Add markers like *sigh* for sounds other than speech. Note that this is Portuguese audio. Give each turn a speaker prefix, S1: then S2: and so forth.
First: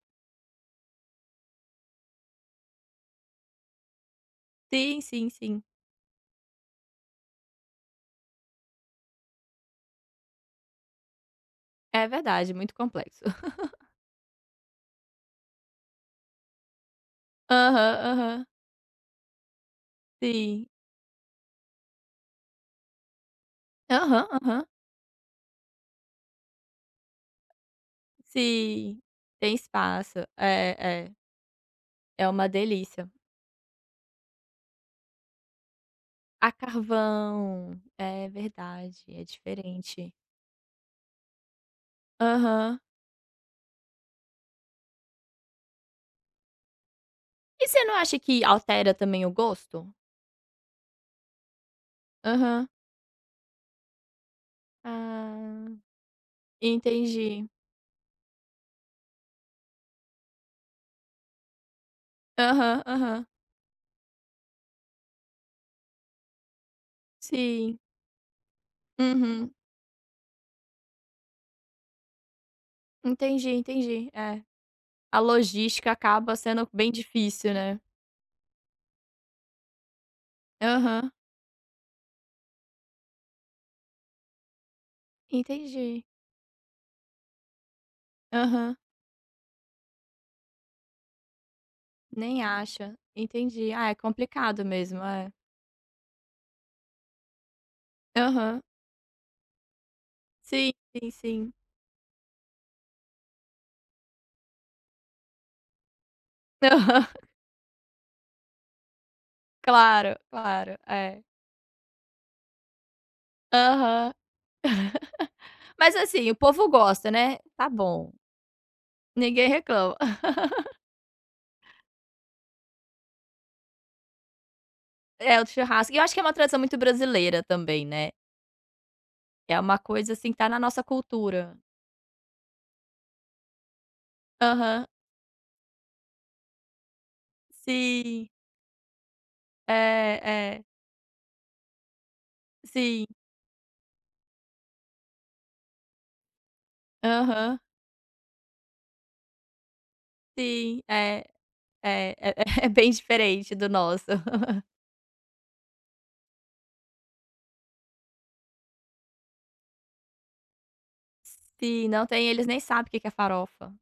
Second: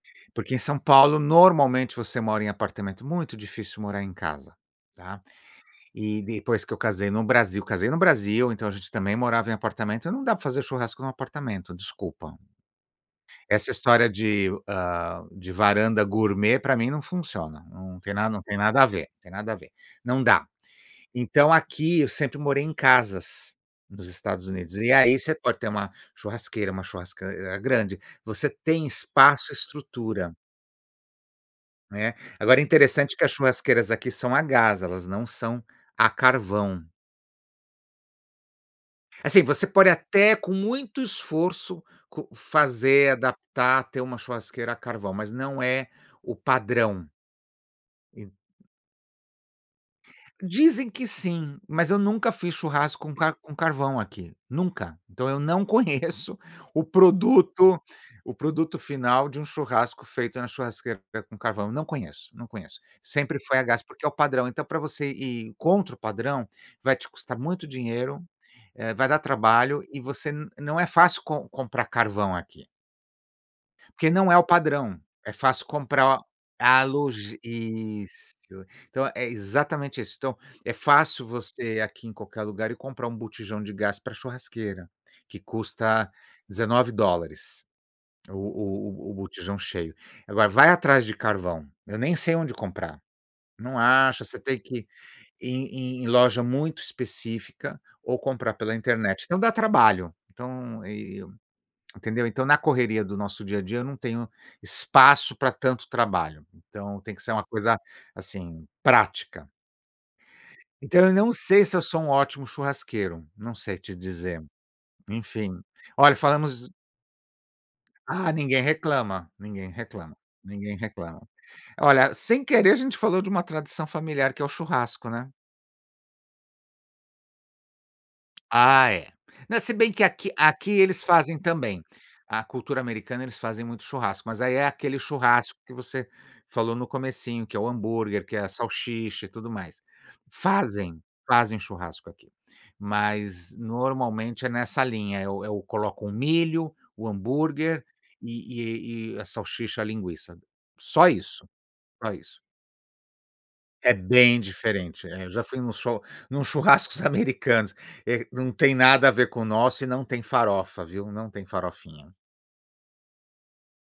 S1: Porque em São Paulo normalmente, você mora em apartamento muito difícil morar em casa,
S2: Sim,
S1: tá.
S2: sim, sim.
S1: E, depois que eu casei no Brasil, casei no Brasil, então a gente também morava em apartamento, não dá pra fazer churrasco no apartamento,
S2: É
S1: desculpa!
S2: verdade, muito complexo.
S1: Essa
S2: *laughs*
S1: história de, hã, de varanda gourmet pra mim não funciona,
S2: Aham,
S1: não tem na não
S2: aham.
S1: tem nada a ver, tem nada a ver, não dá.
S2: Sim.
S1: Então, aqui eu sempre morei em casas, nos
S2: Aham,
S1: Estados
S2: aham.
S1: Unidos, e aí, você pode ter uma churrasqueira, uma churrasq grande, você tem
S2: Sim,
S1: espaço,
S2: tem espaço,
S1: estrutura
S2: é, é.
S1: né.
S2: É uma
S1: Agora é
S2: delícia.
S1: interessante que as churrasqueiras aqui são a gás, elas não são a
S2: A
S1: carvão.
S2: carvão. È verdade, é
S1: Assim, você pode
S2: diferente.
S1: até com muito esforço co
S2: Aham.
S1: fazer, adaptar, ter uma churrasqueira a carvão, mas não é o padrão.
S2: E você não acha
S1: En
S2: que, altera também o gosto?
S1: Dizem que, sim! Mas eu nunca fiz
S2: Aham.
S1: churrasco com ca com carvão aqui, nunca! Então, eu não
S2: Ah.
S1: conheço o
S2: Entendi.
S1: produto o produto final de um churrasco feito na churrasqueira com ca carvão. Não conheço, não conheço,
S2: Aham, aham.
S1: sempre foi a gás porque é o padrão, então pra você ir contra o padrão, vai te custar muito
S2: Sim.
S1: dinheiro, eh, vai dar
S2: Uhum.
S1: trabalho e você nã não é fácil com comprar carvão aqui.
S2: Entendi,
S1: Porque
S2: entendi.
S1: não é
S2: É.
S1: o padrão,
S2: A
S1: é fácil
S2: logística
S1: comprar o
S2: acaba sendo
S1: a
S2: bem
S1: logis
S2: difícil, né?
S1: Isso, então, é exatamente isso. Então, é
S2: Aham.
S1: fácil você, aqui em qualquer lugar e comprar um botijão de gás pra a churrasqueira, que
S2: Entendi.
S1: custa $19
S2: Aham.
S1: o o o botijão cheio. Agora vai atrás de carvão, eu nem sei
S2: Nem
S1: onde
S2: acha,
S1: comprar,
S2: entendi,
S1: não
S2: ah, é
S1: acha, você tem
S2: complicado
S1: que ir
S2: mesmo é.
S1: em em loja muito específica ou comprar
S2: Aham.
S1: pela internet. Então, dá trabalho.
S2: Sim,
S1: Então
S2: sim,
S1: e e
S2: sim.
S1: *clicks tongue* entendeu? Então, na correria do nosso dia a dia eu não tenho espaço pra tanto trabalho, então,
S2: Aham.
S1: tem que ser uma coisa, assim, prática.
S2: Claro, claro.
S1: Então, eu
S2: É.
S1: não sei se eu sou um ótimo churrasqueiro, não sei te
S2: Aham.
S1: dizer. Enfim,
S2: *laughs* Mas,
S1: olha,
S2: assim, o
S1: falamos
S2: povo gosta, né, tá bom.
S1: Ah, ninguém reclama,
S2: Ninguém
S1: ninguém
S2: reclama.
S1: reclama, ninguém reclama.
S2: *laughs*
S1: Olha, sem querer a gente falou de uma tradição familiar que é o churrasco, né?
S2: É o do churrasco e eu acho é uma tradição muito brasileira também, né?
S1: Ah, é. Né,
S2: É
S1: se
S2: uma
S1: bem que
S2: coisa,
S1: aqui
S2: assim, que tá na
S1: aqui
S2: nossa
S1: eles fazem
S2: cultura.
S1: também. A cultura americana, eles fazem muito churrasco, mas, aí, é
S2: Aham.
S1: aquele churrasco que você, falou no comecinho, que é o hambúrguer,
S2: Sim.
S1: que é a salsicha e tudo
S2: É,
S1: mais.
S2: é.
S1: Fazem? Fazem churrasco aqui,
S2: Sim.
S1: mas normalmente é nessa linha. É o o colocam o milho, o
S2: Aham.
S1: hambúrguer, e e e a salsicha, a linguiça.
S2: Sim,
S1: Só
S2: é,
S1: isso,
S2: é,
S1: só
S2: é
S1: isso.
S2: é *chuckles* bem diferente do
S1: É
S2: nosso.
S1: bem
S2: *chuckles*
S1: diferente, é. Eu já fui num chu num churrascos americanos e não tem nada a ver com o nosso e não tem farofa viu, não tem
S2: Sim não
S1: farofinha.
S2: tem. Eles nem sabe o que que é farofa.